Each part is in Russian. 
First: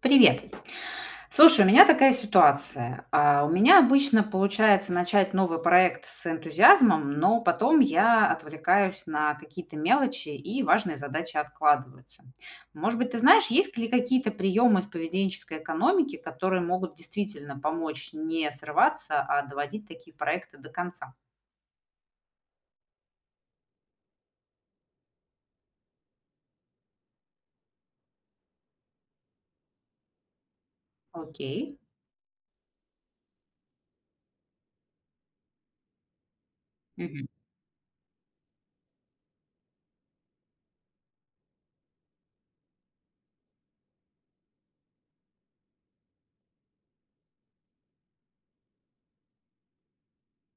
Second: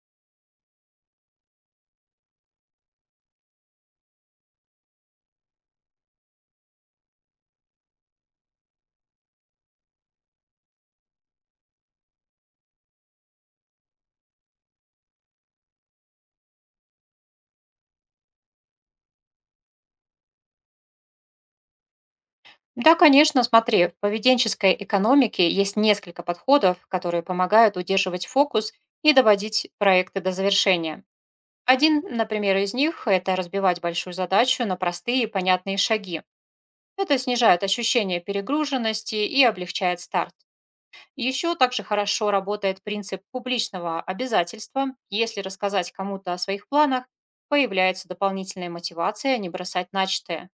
Привет. Слушай, у меня такая ситуация. У меня обычно получается начать новый проект с энтузиазмом, но потом я отвлекаюсь на какие-то мелочи и важные задачи откладываются. Может быть, ты знаешь, есть ли какие-то приемы из поведенческой экономики, которые могут действительно помочь не срываться, а доводить такие проекты до конца? Да, конечно, смотри, в поведенческой экономике есть несколько подходов, которые помогают удерживать фокус и доводить проекты до завершения. Окей. Один, например, из них– это разбивать большую задачу на простые и понятные шаги. Это Мгм. снижает ощущение перегруженности и облегчает старт. Еще также хорошо работает принцип публичного обязательства. Если рассказать кому-то о своих планах, появляется дополнительная мотивация не бросать начатое.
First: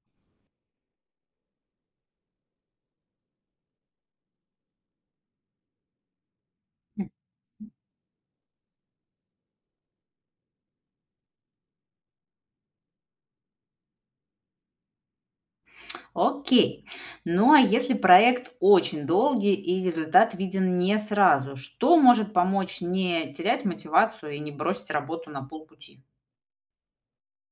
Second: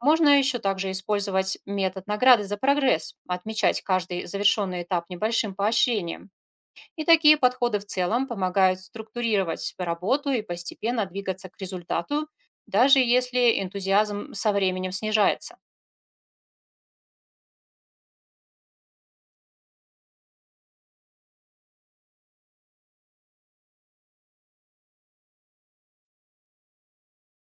Можно еще также использовать метод награды за прогресс, отмечать каждый завершенный этап небольшим поощрением. И Мгм. такие подходы в целом помогают структурировать работу и постепенно двигаться к результату, даже если энтузиазм со временем снижается. Окей. Ну а если проект очень долгий и результат виден не сразу, что может помочь не терять мотивацию и не бросить работу на полпути?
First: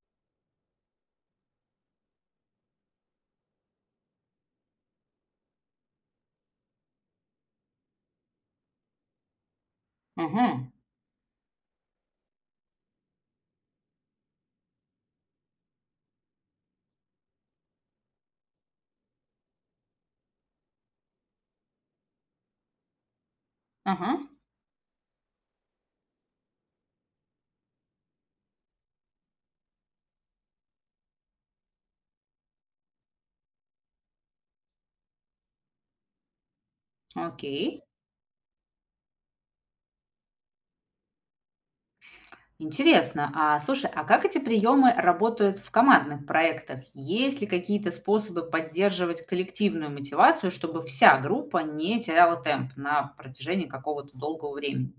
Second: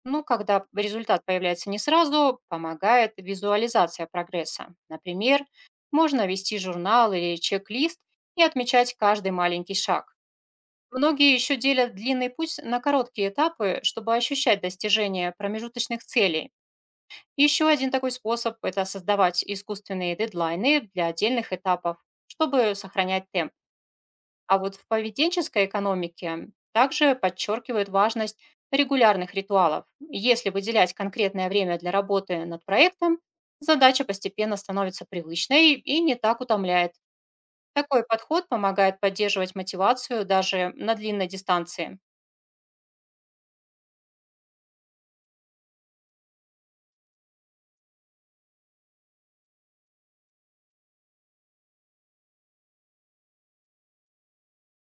Ну, когда результат появляется не сразу, помогает визуализация прогресса. Например, можно вести журнал или чек-лист и отмечать каждый маленький шаг. Мгм. Многие еще делят длинный путь на короткие этапы, чтобы ощущать достижение промежуточных целей. Еще один такой способ– это создавать искусственные дедлайны для отдельных этапов, чтобы сохранять темп. Ага. А вот в поведенческой экономике также подчеркивают важность регулярных ритуалов. Если выделять конкретное время для работы над проектом, задача постепенно становится привычной и не так утомляет. Окей. Такой подход помогает поддерживать мотивацию даже на длинной дистанции. Интересно. А слушай, а как эти приемы работают в командных проектах? Есть ли какие-то способы поддерживать коллективную мотивацию, чтобы вся группа не теряла темп на протяжении какого-то долгого времени?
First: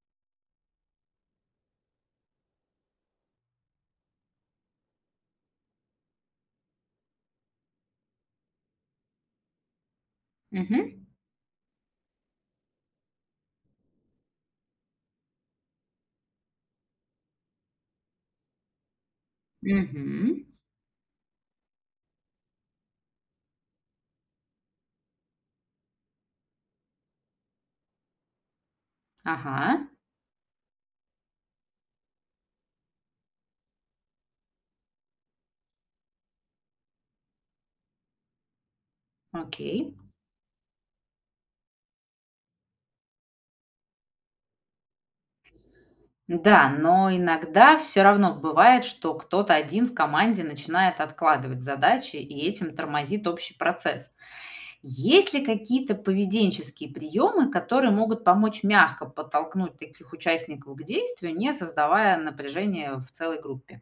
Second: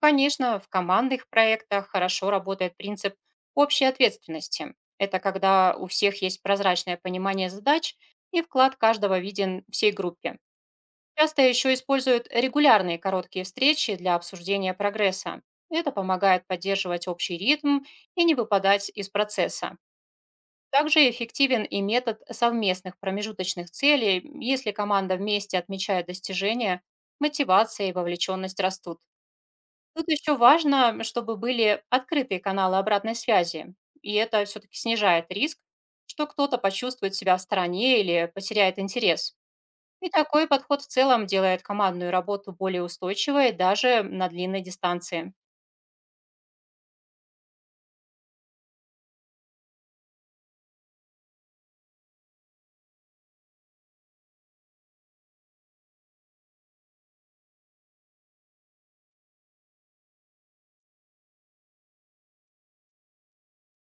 Конечно, в командных проектах хорошо работает принцип общей ответственности. Это когда у всех есть прозрачное понимание задач и вклад каждого виден всей группе. Угу. Часто еще используют регулярные короткие встречи для обсуждения прогресса. Это помогает поддерживать общий ритм и не выпадать из процесса. Угу. Также эффективен и метод совместных промежуточных целей, если команда вместе отмечает достижения, мотивация и вовлеченность растут. Ага. Тут еще важно, чтобы были открытые каналы обратной связи, и это все-таки снижает риск, что кто-то почувствует себя в стороне или потеряет интерес. Окей. И такой подход в целом делает командную работу более устойчивой даже на длинной дистанции. Да, но иногда все равно бывает, что кто-то один в команде начинает откладывать задачи и этим тормозит общий процесс. Есть ли какие-то поведенческие приемы, которые могут помочь мягко подтолкнуть таких участников к действию, не создавая напряжения в целой группе?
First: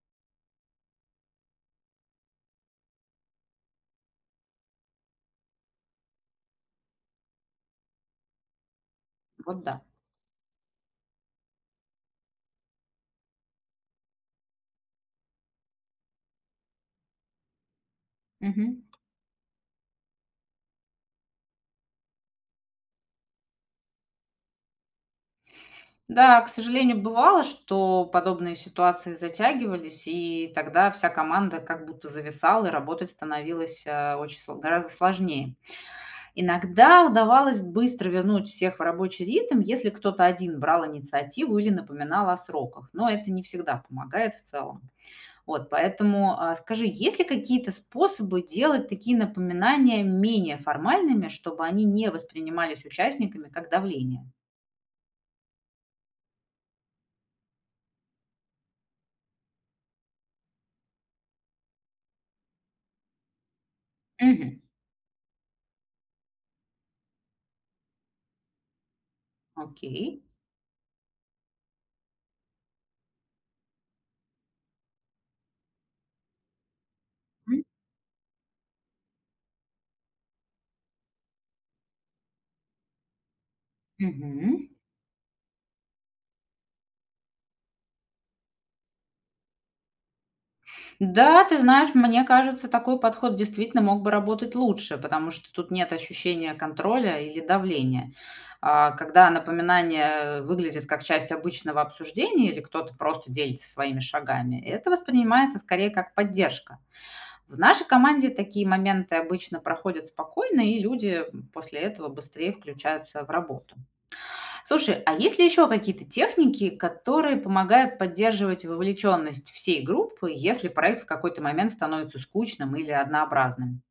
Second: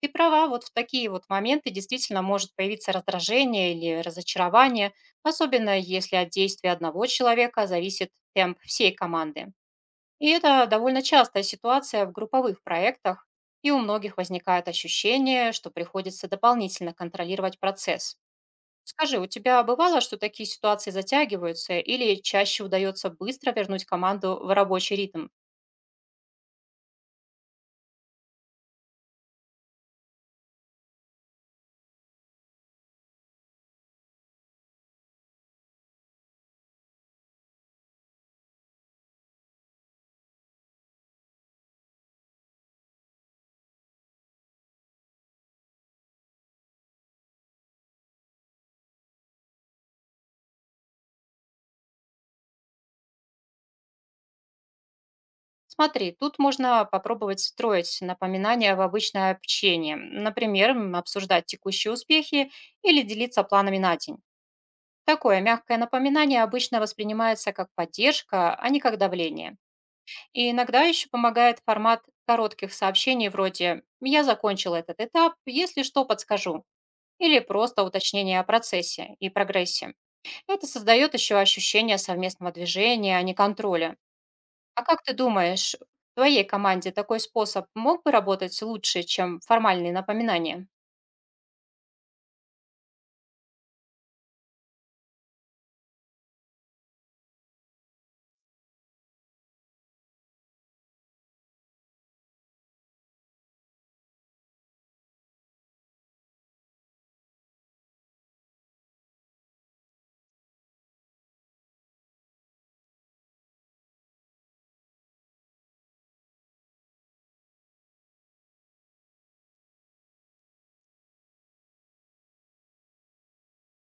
Ты права, вот в такие вот моменты действительно может появиться раздражение или разочарование, особенно если от действия одного человека зависит темп всей команды. Вот да. И это довольно частая ситуация в групповых проектах, и у многих возникает ощущение, что приходится дополнительно контролировать процесс. Мгм. Скажи, у тебя бывало, что такие ситуации затягиваются или чаще удается быстро вернуть команду в рабочий ритм? Да, к сожалению, бывало, что подобные ситуации затягивались, и тогда вся команда как будто зависала, и работать становилось очень гораздо сложнее. Иногда удавалось быстро вернуть всех в рабочий ритм, если кто-то один брал инициативу или напоминал о сроках, но это не всегда помогает в целом. Вот, поэтому скажи, есть ли какие-то способы делать такие напоминания менее формальными, чтобы они не воспринимались участниками как давление? Смотри, тут можно попробовать встроить напоминания в обычное общение, например, обсуждать текущие успехи или делиться планами на день. Мгм. Такое мягкое напоминание обычно воспринимается как поддержка, а не как давление. Окей. И иногда еще помогает формат коротких сообщений вроде «Я закончил этот этап, если что, подскажу» или просто уточнение о процессе и прогрессе. Это создает еще ощущение совместного движения, а не контроля. Мгм. А как ты думаешь, в твоей команде такой способ мог бы работать лучше, чем формальные напоминания? Да, ты знаешь, мне кажется, такой подход действительно мог бы работать лучше, потому что тут нет ощущения контроля или давления. Когда напоминание выглядит как часть обычного обсуждения или кто-то просто делится своими шагами, это воспринимается скорее как поддержка. В нашей команде такие моменты обычно проходят спокойно, и люди после этого быстрее включаются в работу. Слушай, а есть ли еще какие-то техники, которые помогают поддерживать вовлеченность всей группы, если проект в какой-то момент становится скучным или однообразным?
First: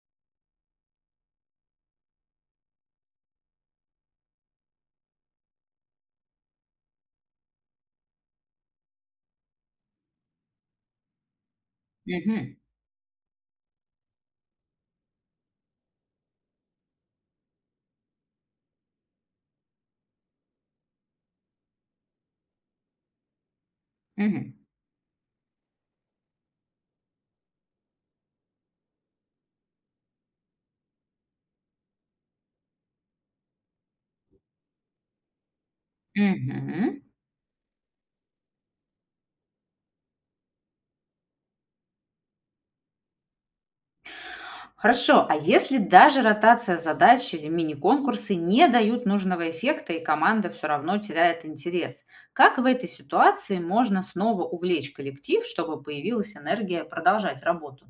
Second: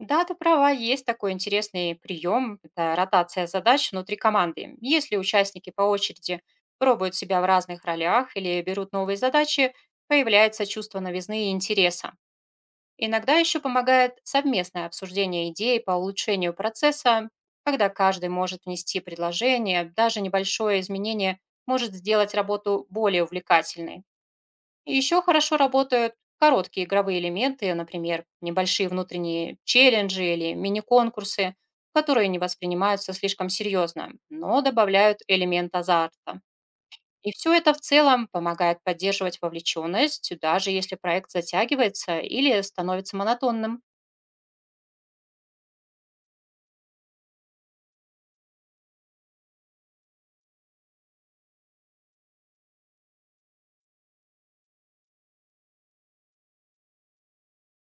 Да, ты права, есть такой интересный прием, это ротация задач внутри команды. Если участники по очереди пробуют себя в разных ролях или берут новые задачи, появляется чувство новизны и интереса. Мгм. Иногда еще помогает совместное обсуждение идей по улучшению процесса, когда каждый может внести предложение, даже небольшое изменение может сделать работу более увлекательной. Мгм. Еще хорошо работают короткие игровые элементы, например, небольшие внутренние челленджи или мини-конкурсы, которые не воспринимаются слишком серьезно, но добавляют элемент азарта. Мгм. И все это в целом помогает поддерживать вовлеченность, даже если проект затягивается или становится монотонным. Хорошо, а если даже ротация задач или мини-конкурсы не дают нужного эффекта и команда все равно теряет интерес, как в этой ситуации можно снова увлечь коллектив, чтобы появилась энергия продолжать работу?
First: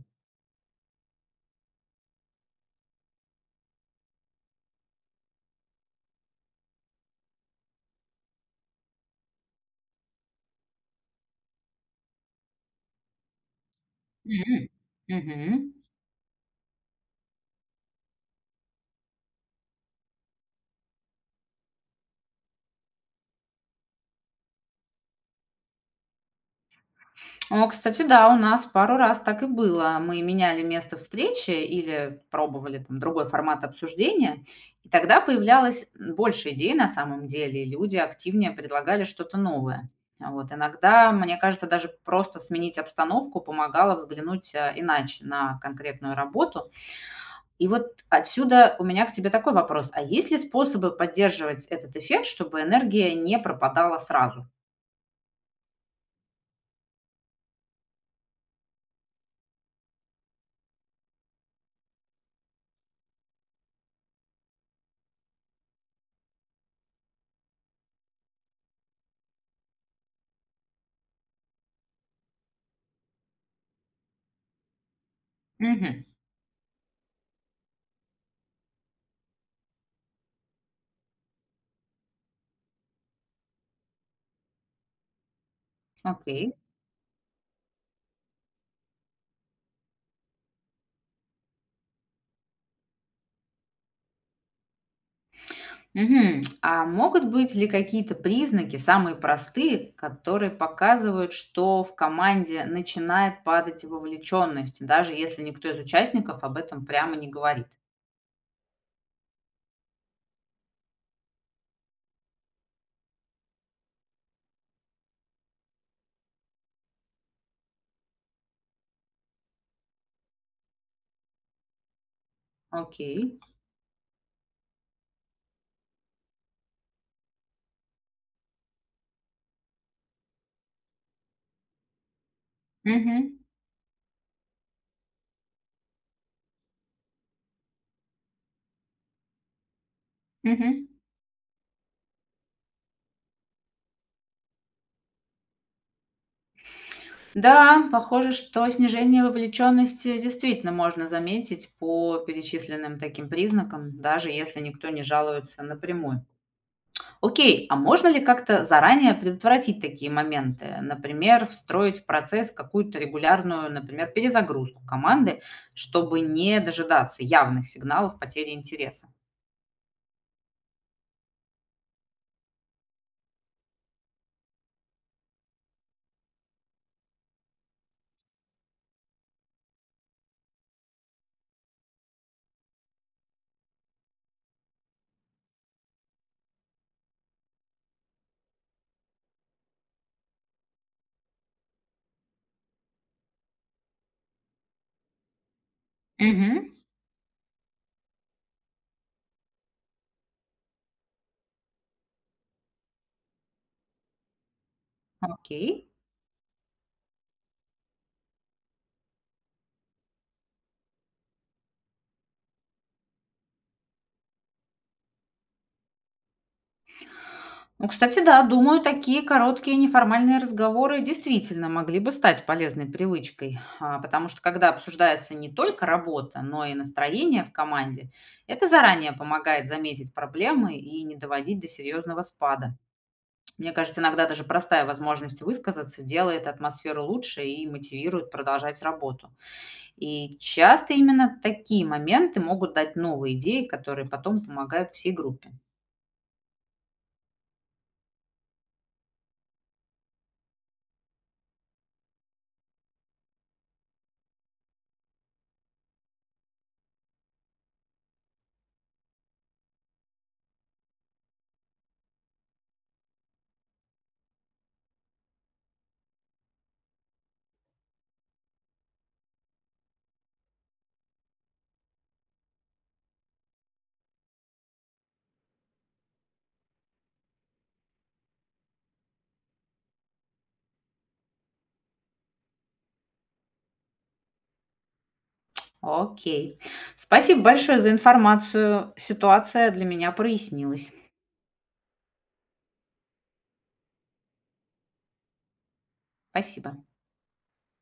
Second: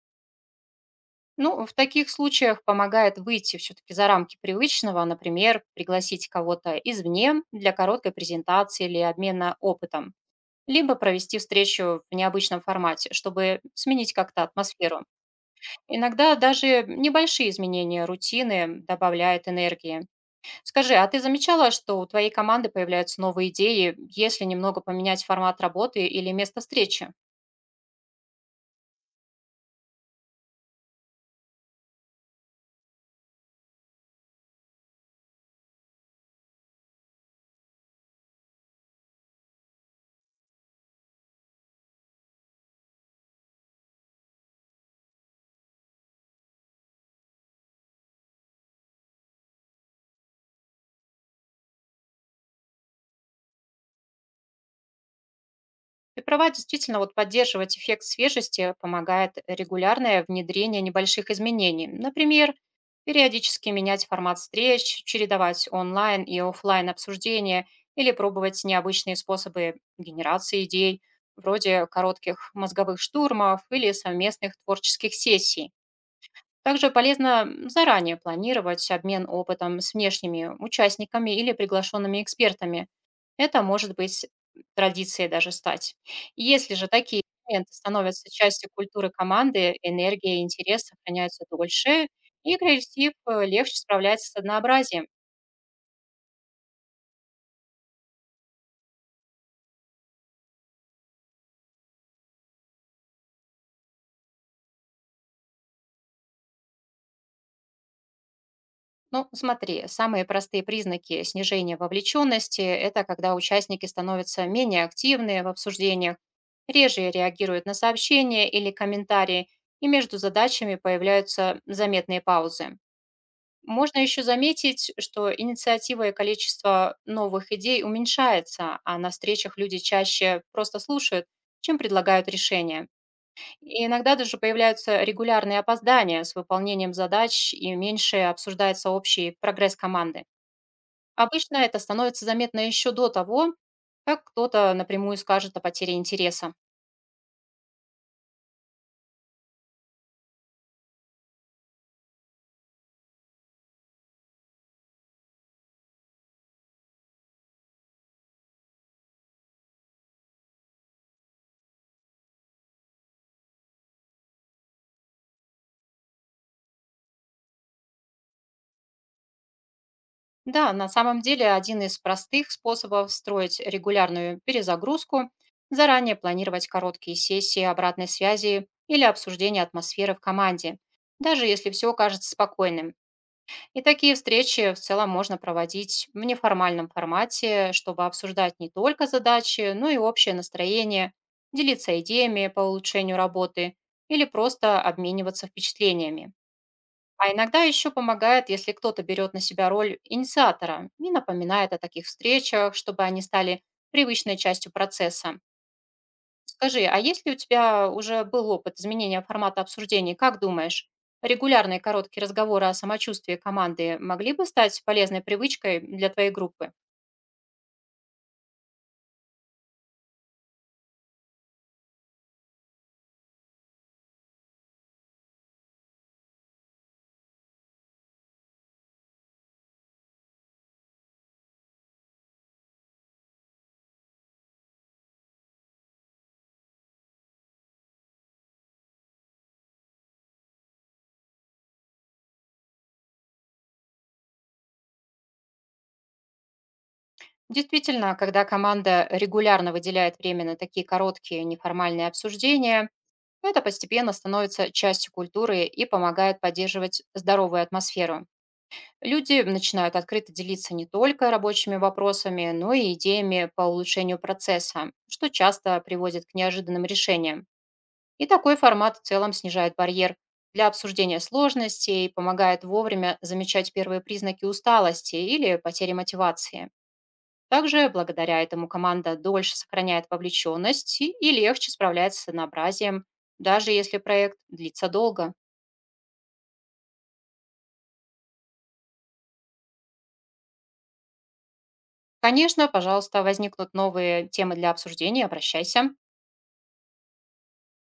Ну, в таких случаях помогает выйти все-таки за рамки привычного, например, пригласить кого-то извне для короткой презентации или обмена опытом, либо провести встречу в необычном формате, чтобы сменить как-то Мгм. атмосферу. Мгм. Иногда даже небольшие изменения рутины добавляют энергии. Скажи, а ты замечала, что у твоей команды появляются новые идеи, если немного поменять формат работы или место встречи? О, кстати, да, у нас пару раз так и было. Мы меняли место встречи или пробовали там другой формат обсуждения, и тогда появлялось больше идей на самом деле, и люди активнее предлагали что-то новое. Вот. Иногда, мне кажется, даже просто сменить обстановку помогало взглянуть иначе на конкретную работу. И вот отсюда у меня к тебе такой вопрос. А есть ли способы поддерживать этот эффект, чтобы энергия не пропадала сразу? Ты права, действительно, вот поддерживать эффект свежести помогает регулярное внедрение небольших изменений. Например, периодически менять формат встреч, чередовать онлайн и оффлайн обсуждения или пробовать необычные способы генерации идей, вроде коротких мозговых штурмов или совместных творческих сессий. Мгм. Также полезно заранее планировать обмен опытом с внешними участниками или приглашенными экспертами, это может быть традицией даже стать. Окей. Если же такие элементы становятся частью культуры команды, энергия и интерес сохраняются дольше, и креатив легче справляется с однообразием. Мгм. А могут быть ли какие-то признаки, самые простые, которые показывают, что в команде начинает падать вовлеченность, даже если никто из участников об этом прямо не говорит? Ну, смотри, самые простые признаки снижения вовлеченности– это когда участники становятся менее активны в обсуждениях, реже реагируют на сообщения или комментарии, и между задачами появляются заметные паузы. Окей. Можно еще заметить, что инициатива и количество новых идей уменьшается, а на встречах люди чаще просто слушают, чем предлагают решения. Мгм. И иногда даже появляются регулярные опоздания с выполнением задач и меньше обсуждается общий прогресс команды. Мгм. Обычно это становится заметно еще до того, как кто-то напрямую скажет о потере интереса. Да, похоже, что снижение вовлеченности действительно можно заметить по перечисленным таким признакам, даже если никто не жалуется напрямую. Окей, а можно ли как-то заранее предотвратить такие моменты? Например, встроить в процесс какую-то регулярную, например, перезагрузку команды, чтобы не дожидаться явных сигналов потери интереса? Да, на самом деле один из простых способов строить регулярную перезагрузку– заранее планировать короткие сессии обратной связи или обсуждение атмосферы в команде, даже если все кажется спокойным. И такие встречи в целом можно проводить в неформальном формате, чтобы обсуждать не только задачи, но и общее настроение, делиться идеями по улучшению работы или просто обмениваться впечатлениями. Мгм. А иногда еще помогает, если кто-то берет на себя роль инициатора и напоминает о таких встречах, чтобы они стали привычной частью процесса. Окей. Скажи, а если у тебя уже был опыт изменения формата обсуждений, как думаешь, регулярные короткие разговоры о самочувствии команды могли бы стать полезной привычкой для твоей группы? Ну, кстати, да, думаю, такие короткие неформальные разговоры действительно могли бы стать полезной привычкой, потому что когда обсуждается не только работа, но и настроение в команде, это заранее помогает заметить проблемы и не доводить до серьезного спада. Мне кажется, иногда даже простая возможность высказаться делает атмосферу лучше и мотивирует продолжать работу. И часто именно такие моменты могут дать новые идеи, которые потом помогают всей группе. Действительно, когда команда регулярно выделяет время на такие короткие неформальные обсуждения, это постепенно становится частью культуры и помогает поддерживать здоровую атмосферу. Люди начинают открыто делиться не только рабочими вопросами, но и идеями по улучшению процесса, что часто приводит к неожиданным решениям. И такой формат в целом снижает барьер для обсуждения сложностей и помогает вовремя замечать первые признаки усталости или потери мотивации. Также благодаря этому команда дольше сохраняет вовлеченность и легче справляется с однообразием, даже если проект длится долго. Окей. Спасибо большое за информацию. Ситуация для меня прояснилась. Конечно, пожалуйста, возникнут новые темы для обсуждения, обращайся. Спасибо.